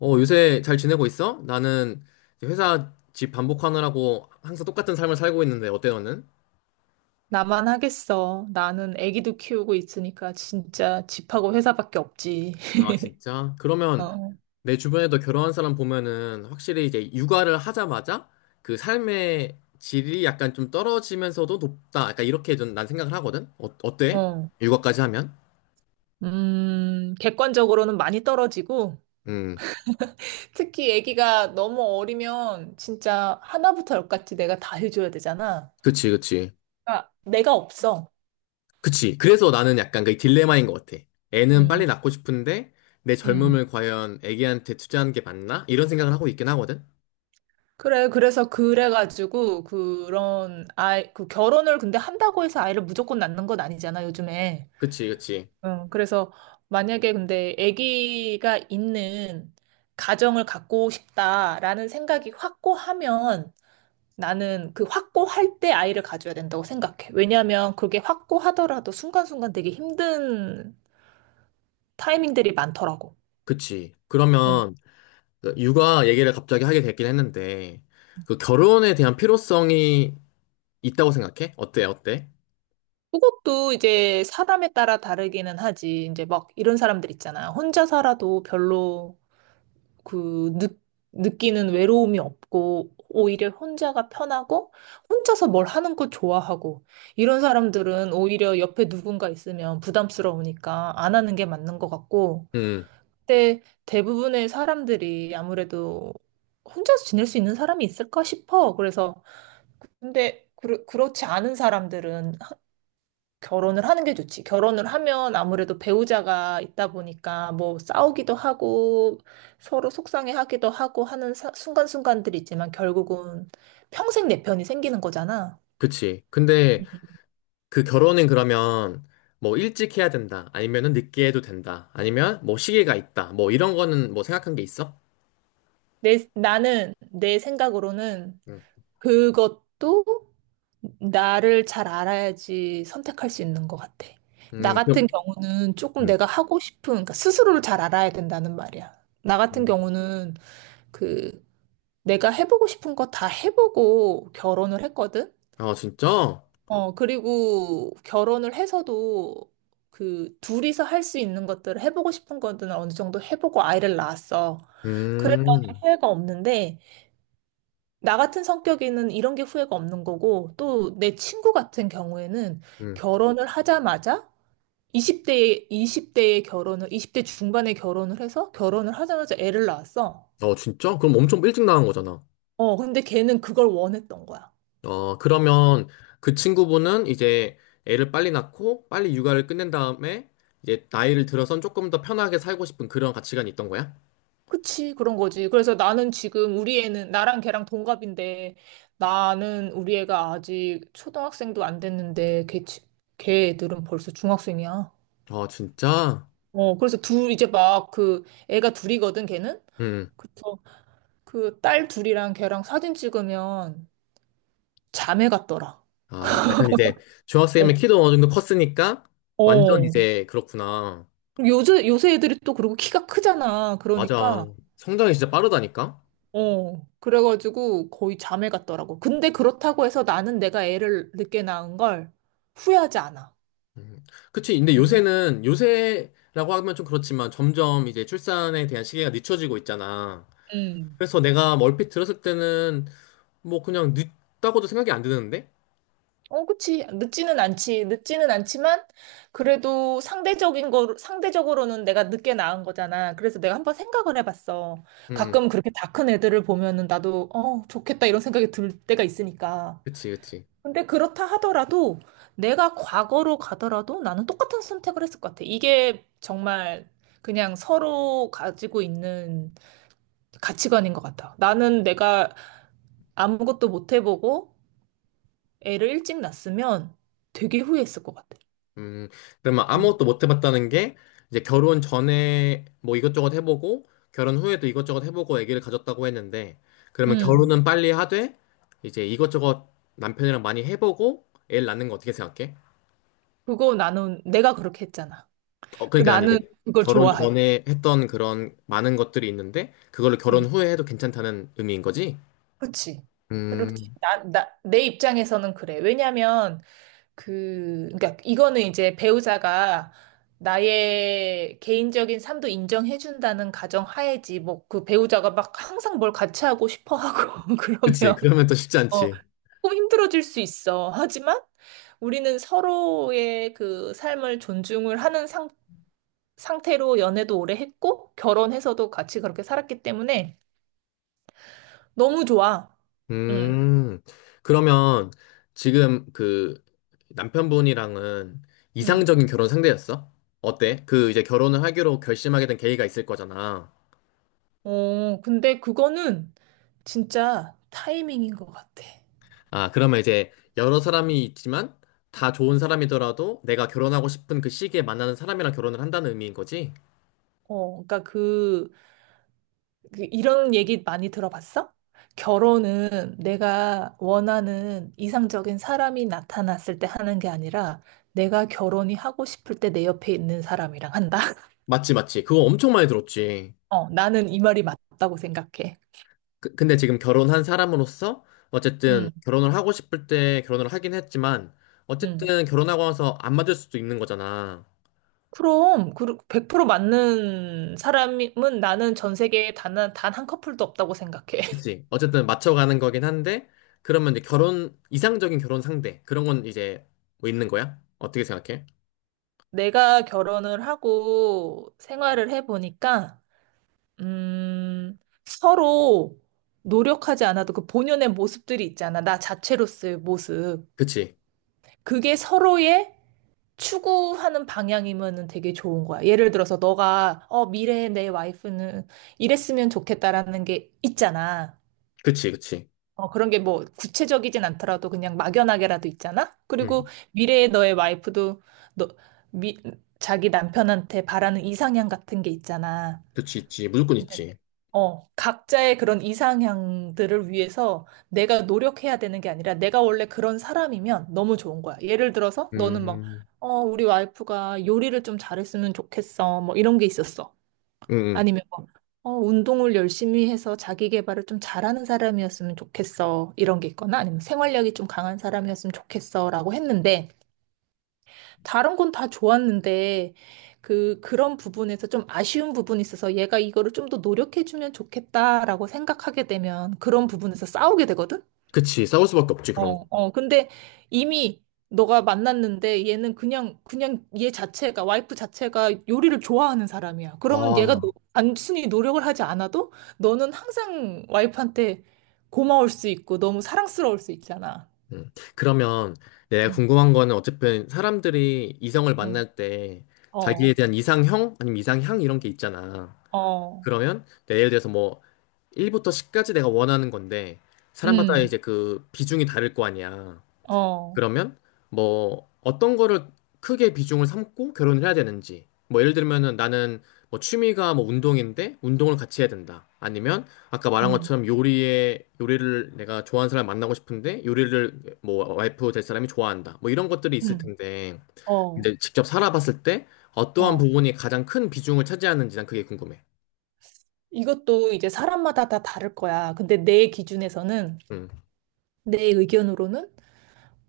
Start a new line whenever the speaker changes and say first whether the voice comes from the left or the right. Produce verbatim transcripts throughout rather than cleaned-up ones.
left: 어, 요새 잘 지내고 있어? 나는 이제 회사 집 반복하느라고 항상 똑같은 삶을 살고 있는데 어때 너는?
right: 나만 하겠어. 나는 아기도 키우고 있으니까 진짜 집하고 회사밖에 없지.
left: 아, 진짜? 그러면
right: 어,
left: 내 주변에도 결혼한 사람 보면은 확실히 이제 육아를 하자마자 그 삶의 질이 약간 좀 떨어지면서도 높다. 약간 이렇게 좀 난 생각을 하거든? 어,
right: 어,
left: 어때?
right: 어.
left: 육아까지 하면?
right: 음, 객관적으로는 많이 떨어지고,
left: 음,
right: 특히 아기가 너무 어리면 진짜 하나부터 열까지 내가 다 해줘야 되잖아.
left: 그치, 그치.
right: 그러니까 내가 없어.
left: 그치. 그래서 나는 약간 그 딜레마인 것 같아. 애는 빨리
right: 음,
left: 낳고 싶은데 내
right: 음.
left: 젊음을 과연 애기한테 투자하는 게 맞나? 이런 생각을 하고 있긴 하거든?
right: 그래, 그래서 그래가지고, 그런, 아이, 그 결혼을 근데 한다고 해서 아이를 무조건 낳는 건 아니잖아, 요즘에.
left: 그치, 그치,
right: 응, 그래서 만약에 근데 아기가 있는 가정을 갖고 싶다라는 생각이 확고하면 나는 그 확고할 때 아이를 가져야 된다고 생각해. 왜냐하면 그게 확고하더라도 순간순간 되게 힘든 타이밍들이 많더라고.
left: 그치.
right: 응.
left: 그러면 그 육아 얘기를 갑자기 하게 됐긴 했는데, 그 결혼에 대한 필요성이 있다고 생각해? 어때, 어때?
right: 그것도 이제 사람에 따라 다르기는 하지. 이제 막 이런 사람들 있잖아. 혼자 살아도 별로 그 느, 느끼는 외로움이 없고 오히려 혼자가 편하고 혼자서 뭘 하는 거 좋아하고 이런 사람들은 오히려 옆에 누군가 있으면 부담스러우니까 안 하는 게 맞는 것 같고
left: 음,
right: 근데 대부분의 사람들이 아무래도 혼자서 지낼 수 있는 사람이 있을까 싶어. 그래서 근데 그, 그렇지 않은 사람들은 결혼을 하는 게 좋지. 결혼을 하면 아무래도 배우자가 있다 보니까 뭐 싸우기도 하고 서로 속상해하기도 하고 하는 사- 순간순간들이 있지만 결국은 평생 내 편이 생기는 거잖아.
left: 그치. 근데 그 결혼은 그러면 뭐 일찍 해야 된다, 아니면은 늦게 해도 된다, 아니면 뭐 시기가 있다, 뭐 이런 거는 뭐 생각한 게 있어?
right: 내, 나는 내 생각으로는
left: 음,
right: 그것도 나를 잘 알아야지 선택할 수 있는 것 같아. 나
left: 음,
right: 같은
left: 그럼,
right: 경우는 조금
left: 음,
right: 내가 하고 싶은, 그러니까 스스로를 잘 알아야 된다는 말이야. 나 같은
left: 음.
right: 경우는 그 내가 해보고 싶은 거 다 해보고 결혼을 했거든?
left: 아, 진짜?
right: 어, 그리고 결혼을 해서도 그 둘이서 할 수 있는 것들을 해보고 싶은 것들은 어느 정도 해보고 아이를 낳았어. 그랬더니
left: 음,
right: 후회가 없는데, 나 같은 성격에는 이런 게 후회가 없는 거고, 또 내 친구 같은 경우에는
left: 음.
right: 결혼을 하자마자 이십 대에, 이십 대에 결혼을, 이십 대 중반에 결혼을 해서 결혼을 하자마자 애를 낳았어.
left: 어, 진짜? 그럼 엄청 일찍 나간 거잖아.
right: 어, 근데 걔는 그걸 원했던 거야.
left: 어, 그러면 그 친구분은 이제 애를 빨리 낳고 빨리 육아를 끝낸 다음에 이제 나이를 들어선 조금 더 편하게 살고 싶은 그런 가치관이 있던 거야?
right: 그치, 그런 거지. 그래서 나는 지금 우리 애는, 나랑 걔랑 동갑인데, 나는 우리 애가 아직 초등학생도 안 됐는데, 걔, 지- 걔 애들은 벌써 중학생이야.
left: 어, 진짜?
right: 어, 그래서 둘, 이제 막 그, 애가 둘이거든, 걔는?
left: 음.
right: 그래서 그 딸 둘이랑 걔랑 사진 찍으면 자매 같더라.
left: 아, 약간 이제 중학생이면
right: 어,
left: 키도 어느 정도 컸으니까 완전
right: 어.
left: 이제 그렇구나.
right: 요새, 요새 애들이 또 그리고 키가 크잖아.
left: 맞아.
right: 그러니까.
left: 성장이 진짜 빠르다니까?
right: 어, 그래가지고 거의 잠에 갔더라고. 근데 그렇다고 해서 나는 내가 애를 늦게 낳은 걸 후회하지 않아.
left: 음. 그치. 근데
right: 응,
left: 요새는, 요새라고 하면 좀 그렇지만 점점 이제 출산에 대한 시기가 늦춰지고 있잖아.
right: 응.
left: 그래서 내가 멀핏 들었을 때는 뭐 그냥 늦다고도 생각이 안 드는데?
right: 어, 그치. 늦지는 않지. 늦지는 않지만, 그래도 상대적인 거, 상대적으로는 내가 늦게 낳은 거잖아. 그래서 내가 한번 생각을 해봤어.
left: 음, 음.
right: 가끔 그렇게 다 큰 애들을 보면은 나도, 어, 좋겠다 이런 생각이 들 때가 있으니까.
left: 그치, 그치.
right: 근데 그렇다 하더라도 내가 과거로 가더라도 나는 똑같은 선택을 했을 것 같아. 이게 정말 그냥 서로 가지고 있는 가치관인 것 같아. 나는 내가 아무것도 못 해보고 애를 일찍 낳았으면 되게 후회했을 것 같아.
left: 음, 그러면
right: 응.
left: 아무것도 못 해봤다는 게, 이제 결혼 전에 뭐 이것저것 해보고, 결혼 후에도 이것저것 해보고 아기를 가졌다고 했는데, 그러면
right: 응.
left: 결혼은 빨리 하되, 이제 이것저것 남편이랑 많이 해보고, 애를 낳는 거 어떻게 생각해?
right: 그거 나는 내가 그렇게 했잖아.
left: 어,
right: 그
left: 그러니까 난
right: 나는
left: 이제
right: 그걸
left: 결혼
right: 좋아해.
left: 전에 했던 그런 많은 것들이 있는데, 그걸로 결혼
right: 응.
left: 후에 해도 괜찮다는 의미인 거지?
right: 그지, 그렇지.
left: 음,
right: 나, 나, 내 입장에서는 그래. 왜냐면, 그, 그러니까 이거는 이제 배우자가 나의 개인적인 삶도 인정해준다는 가정 하에지, 뭐, 그 배우자가 막 항상 뭘 같이 하고 싶어 하고,
left: 그치.
right: 그러면,
left: 그러면 또 쉽지
right: 어,
left: 않지.
right: 조금 힘들어질 수 있어. 하지만 우리는 서로의 그 삶을 존중을 하는 상, 상태로 연애도 오래 했고, 결혼해서도 같이 그렇게 살았기 때문에 너무 좋아. 음,
left: 음, 그러면 지금 그 남편분이랑은
right: 음.
left: 이상적인 결혼 상대였어? 어때? 그 이제 결혼을 하기로 결심하게 된 계기가 있을 거잖아.
right: 어, 근데 그거는 진짜 타이밍인 것 같아.
left: 아, 그러면 이제 여러 사람이 있지만 다 좋은 사람이더라도 내가 결혼하고 싶은 그 시기에 만나는 사람이랑 결혼을 한다는 의미인 거지?
right: 어, 그러니까 그, 그 이런 얘기 많이 들어봤어? 결혼은 내가 원하는 이상적인 사람이 나타났을 때 하는 게 아니라 내가 결혼이 하고 싶을 때 내 옆에 있는 사람이랑 한다.
left: 맞지, 맞지. 그거 엄청 많이 들었지.
right: 어, 나는 이 말이 맞다고 생각해.
left: 그- 근데 지금 결혼한 사람으로서 어쨌든
right: 음,
left: 결혼을 하고 싶을 때 결혼을 하긴 했지만
right: 음.
left: 어쨌든 결혼하고 나서 안 맞을 수도 있는 거잖아.
right: 그럼, 그, 백 퍼센트 맞는 사람은 나는 전 세계에 단, 단한 커플도 없다고 생각해.
left: 그치. 어쨌든 맞춰가는 거긴 한데, 그러면 이제 결혼, 이상적인 결혼 상대, 그런 건 이제 뭐 있는 거야? 어떻게 생각해?
right: 내가 결혼을 하고 생활을 해보니까, 음, 서로 노력하지 않아도 그 본연의 모습들이 있잖아. 나 자체로서의 모습.
left: 그치.
right: 그게 서로의 추구하는 방향이면은 되게 좋은 거야. 예를 들어서 너가, 어, 미래의 내 와이프는 이랬으면 좋겠다라는 게 있잖아.
left: 그치, 그치.
right: 어, 그런 게 뭐 구체적이진 않더라도 그냥 막연하게라도 있잖아? 그리고
left: 응.
right: 미래의 너의 와이프도 너, 미, 자기 남편한테 바라는 이상향 같은 게 있잖아.
left: 그치, 있지. 무조건
right: 네.
left: 있지.
right: 어, 각자의 그런 이상향들을 위해서 내가 노력해야 되는 게 아니라 내가 원래 그런 사람이면 너무 좋은 거야. 예를 들어서 너는 막,
left: 음,
right: 어, 우리 와이프가 요리를 좀 잘했으면 좋겠어. 뭐 이런 게 있었어.
left: 응, 응.
right: 아니면 어, 운동을 열심히 해서 자기 개발을 좀 잘하는 사람이었으면 좋겠어. 이런 게 있거나 아니면 생활력이 좀 강한 사람이었으면 좋겠어. 라고 했는데, 다른 건 다 좋았는데, 그, 그런 부분에서 좀 아쉬운 부분이 있어서 얘가 이거를 좀 더 노력해주면 좋겠다라고 생각하게 되면 그런 부분에서 싸우게 되거든?
left: 그치. 싸울 수밖에 없지, 그런 거.
right: 어, 어. 근데 이미 너가 만났는데 얘는 그냥, 그냥 얘 자체가, 와이프 자체가 요리를 좋아하는 사람이야. 그러면 얘가 노-
left: 아,
right: 단순히 노력을 하지 않아도 너는 항상 와이프한테 고마울 수 있고 너무 사랑스러울 수 있잖아.
left: 음. 그러면 내가
right: 응,
left: 궁금한 거는 어쨌든 사람들이 이성을
right: 응,
left: 만날 때 자기에
right: 어,
left: 대한 이상형? 아니면 이상향? 이런 게 있잖아.
right: 어,
left: 그러면 내 예를 들어서 뭐 일부터 십까지 내가 원하는 건데, 사람마다
right: 음,
left: 이제 그 비중이 다를 거 아니야.
right: 어,
left: 그러면 뭐 어떤 거를 크게 비중을 삼고 결혼을 해야 되는지 뭐 예를 들면은 나는 뭐 취미가 뭐 운동인데 운동을 같이 해야 된다 아니면 아까 말한
right: 음,
left: 것처럼 요리에 요리를 내가 좋아하는 사람 만나고 싶은데 요리를 뭐 와이프 될 사람이 좋아한다 뭐 이런 것들이 있을
right: 음,
left: 텐데
right: 어,
left: 이제 직접 살아봤을 때 어떠한
right: 어.
left: 부분이 가장 큰 비중을 차지하는지 난 그게 궁금해.
right: 이것도 이제 사람마다 다 다를 거야. 근데 내 기준에서는,
left: 음.
right: 내 의견으로는,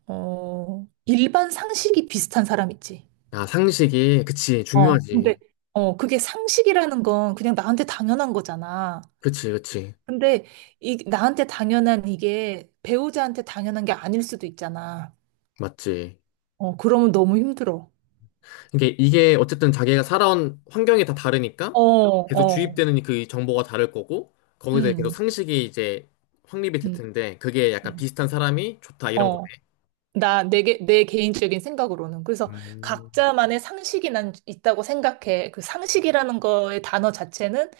right: 어, 일반 상식이 비슷한 사람 있지.
left: 아 상식이 그치
right: 어, 근데,
left: 중요하지.
right: 어, 그게 상식이라는 건 그냥 나한테 당연한 거잖아.
left: 그치 그치
right: 근데 이, 나한테 당연한 이게 배우자한테 당연한 게 아닐 수도 있잖아.
left: 맞지.
right: 어, 그러면 너무 힘들어.
left: 이게, 이게 어쨌든 자기가 살아온 환경이 다 다르니까
right: 어,
left: 계속
right: 어,
left: 주입되는 그 정보가 다를 거고 거기서 계속
right: 음,
left: 상식이 이제 확립이 될
right: 음,
left: 텐데 그게 약간
right: 음.
left: 비슷한 사람이 좋다 이런 거네.
right: 어. 나, 내, 개- 내 개인적인 생각으로는. 그래서
left: 음,
right: 각자만의 상식이 난 있다고 생각해. 그 상식이라는 거의 단어 자체는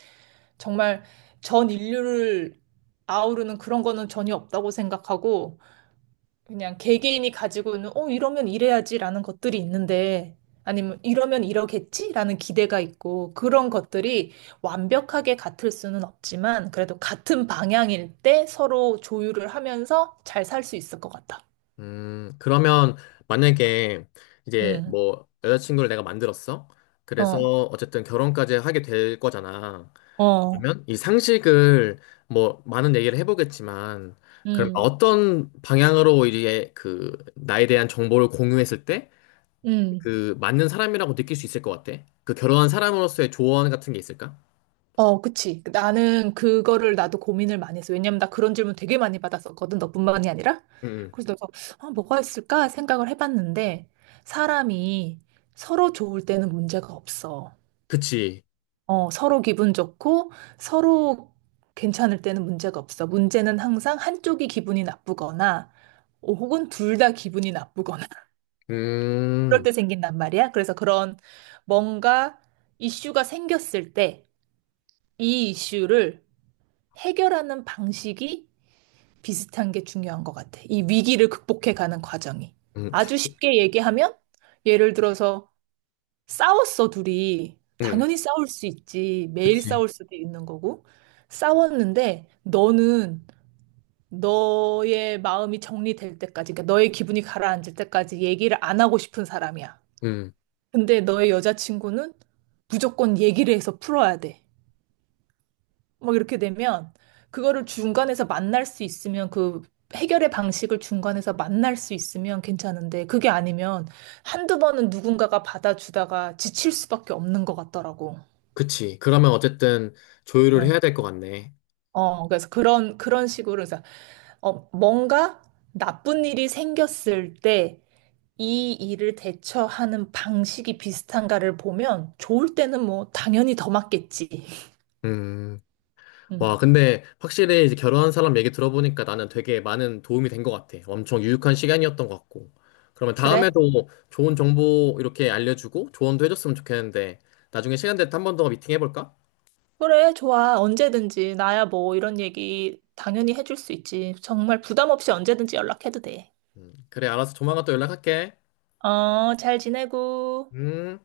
right: 정말 전 인류를 아우르는 그런 거는 전혀 없다고 생각하고, 그냥 개개인이 가지고 있는, 어, 이러면 이래야지라는 것들이 있는데, 아니면 이러면 이러겠지라는 기대가 있고, 그런 것들이 완벽하게 같을 수는 없지만, 그래도 같은 방향일 때 서로 조율을 하면서 잘 살 수 있을 것 같아.
left: 음, 그러면 만약에 이제
right: 음,
left: 뭐 여자친구를 내가 만들었어. 그래서
right: 어,
left: 어쨌든 결혼까지 하게 될 거잖아.
right: 어,
left: 그러면 이 상식을 뭐 많은 얘기를 해보겠지만 그럼
right: 음,
left: 어떤 방향으로 이제 그 나에 대한 정보를 공유했을 때
right: 음.
left: 그 맞는 사람이라고 느낄 수 있을 것 같아? 그 결혼한 사람으로서의 조언 같은 게 있을까?
right: 어, 그치. 나는 그거를 나도 고민을 많이 했어. 왜냐면 나 그런 질문 되게 많이 받았었거든. 너뿐만이 아니라.
left: 응, 응.
right: 그래서 내가, 아, 뭐가 있을까 생각을 해봤는데, 사람이 서로 좋을 때는 문제가 없어.
left: 그치.
right: 어, 서로 기분 좋고, 서로 괜찮을 때는 문제가 없어. 문제는 항상 한쪽이 기분이 나쁘거나, 어, 혹은 둘 다 기분이 나쁘거나, 그럴
left: 음,
right: 때 생긴단 말이야. 그래서 그런 뭔가 이슈가 생겼을 때, 이 이슈를 해결하는 방식이 비슷한 게 중요한 것 같아. 이 위기를 극복해 가는 과정이.
left: 음,
right: 아주 쉽게 얘기하면, 예를 들어서 싸웠어, 둘이.
left: 음,
right: 당연히 싸울 수 있지. 매일
left: 그치.
right: 싸울 수도 있는 거고. 싸웠는데, 너는 너의 마음이 정리될 때까지, 그러니까 너의 기분이 가라앉을 때까지 얘기를 안 하고 싶은 사람이야.
left: 음,
right: 근데 너의 여자친구는 무조건 얘기를 해서 풀어야 돼. 막 이렇게 되면 그거를 중간에서 만날 수 있으면 그 해결의 방식을 중간에서 만날 수 있으면 괜찮은데 그게 아니면 한두 번은 누군가가 받아주다가 지칠 수밖에 없는 것 같더라고.
left: 그치. 그러면 어쨌든 조율을 해야
right: 어,
left: 될 것 같네.
right: 어, 그래서 그런 그런 식으로 그래서 어, 뭔가 나쁜 일이 생겼을 때 이 일을 대처하는 방식이 비슷한가를 보면 좋을 때는 뭐 당연히 더 맞겠지.
left: 음, 와,
right: 음.
left: 근데 확실히 이제 결혼한 사람 얘기 들어보니까 나는 되게 많은 도움이 된 것 같아. 엄청 유익한 시간이었던 것 같고. 그러면
right: 그래?
left: 다음에도 좋은 정보 이렇게 알려주고 조언도 해줬으면 좋겠는데 나중에 시간 될 때 한 번 더 미팅 해볼까?
right: 그래, 좋아. 언제든지. 나야 뭐 이런 얘기 당연히 해줄 수 있지. 정말 부담 없이 언제든지 연락해도 돼.
left: 음, 그래, 알았어. 조만간 또 연락할게.
right: 어, 잘 지내고.
left: 음.